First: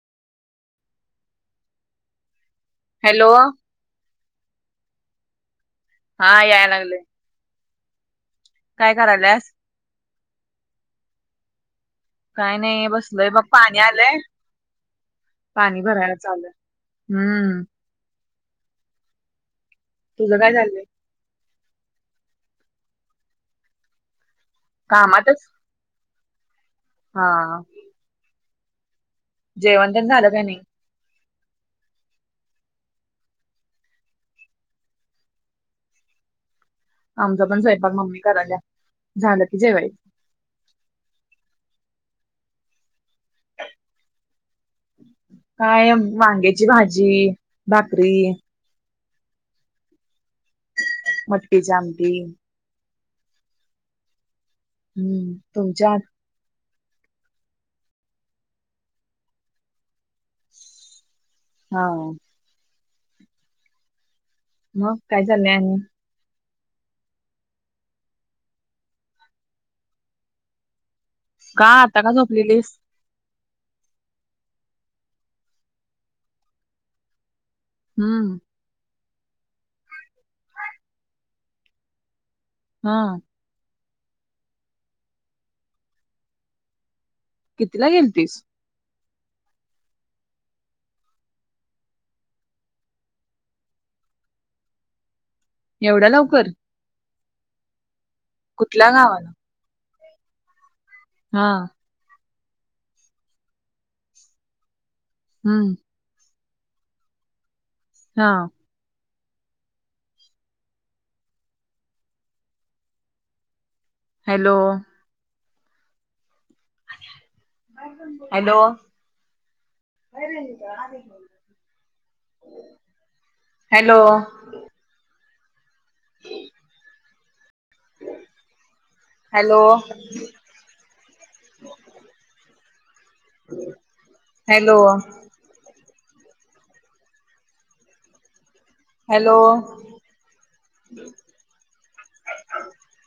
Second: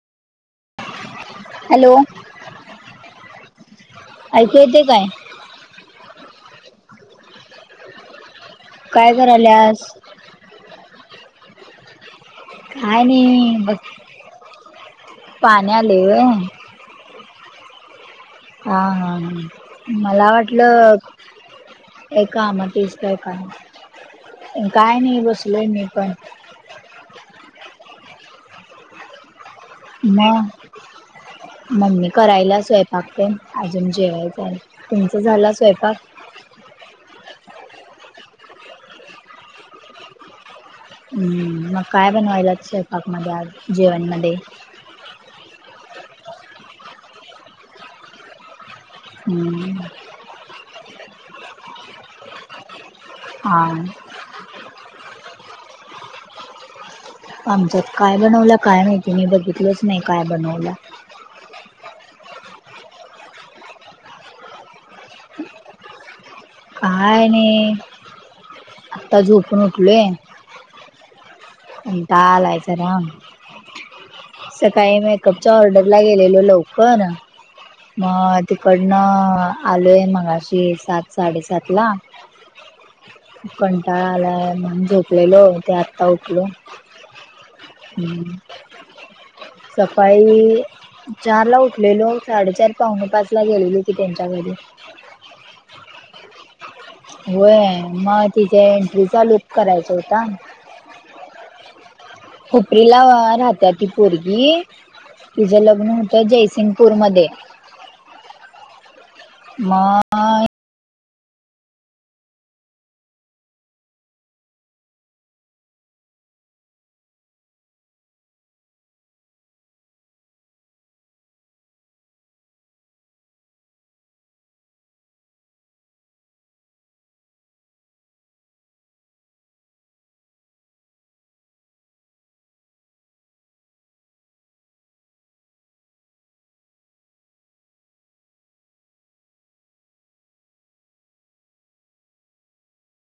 Hello. Hello ऐकू येते काय. हा याय लागले. काय कराल आज? काय नाहीय बसलय बघ पाणी आलंय पाणी आले भराय व्हय चालंय. हम्म हा हा ह मला तुझं काय चाललंय वाटलं. एका आमातस काय का आहे काय नाही कामातच बसलोय मी पण. हा जेवण पण झालं म [unintelligible] मममी करायला स्वयंपाक प अजून जेवायचं आहे, तुमचं झालं स्वयंपाक? आमचां पण जायपाग मम्मी करायला झालं की जेवायच. हम्म मग काय बनवायला स्वपाक मध्ये जेवणमध्ये? काय वांग्याची भाजी, भाकरी हम्म मटकीची आमटी. ह हम्म त जा आमच्यात काय बनवलं काय माहिती मी बघितलंच नाही काय बनवलं. हा मग काय चाललं आणि? काय नाही आत्ता झोपून उठलय. का आता का कंटाळा आलाय झोपलेलीस जरा. सकाळी मेकअपच्या ऑर्डरला गेलेलो लवकर. हम्म मग तिकडनं आलोय मगाशी सात साडेसात ला. हा कंटाळा आला म्हण झोपलेलो ते आत्ता उकलो. कितीला गेलतीस सकाळी मी चार ला उठलेलो साडेचार पावुणे पाच ला गेलेलो की त्यांच्या घरी. एवढा लवकर? होय मग तिथे कुठल्या एंट्रीचा गावाला लूप करायचा होता. हा खपरीला राहत्या ती पोरगी तिच हम्म लग्न होत. तर जयसिंगपूरमध्ये हा माय hello hello hello hello hello hello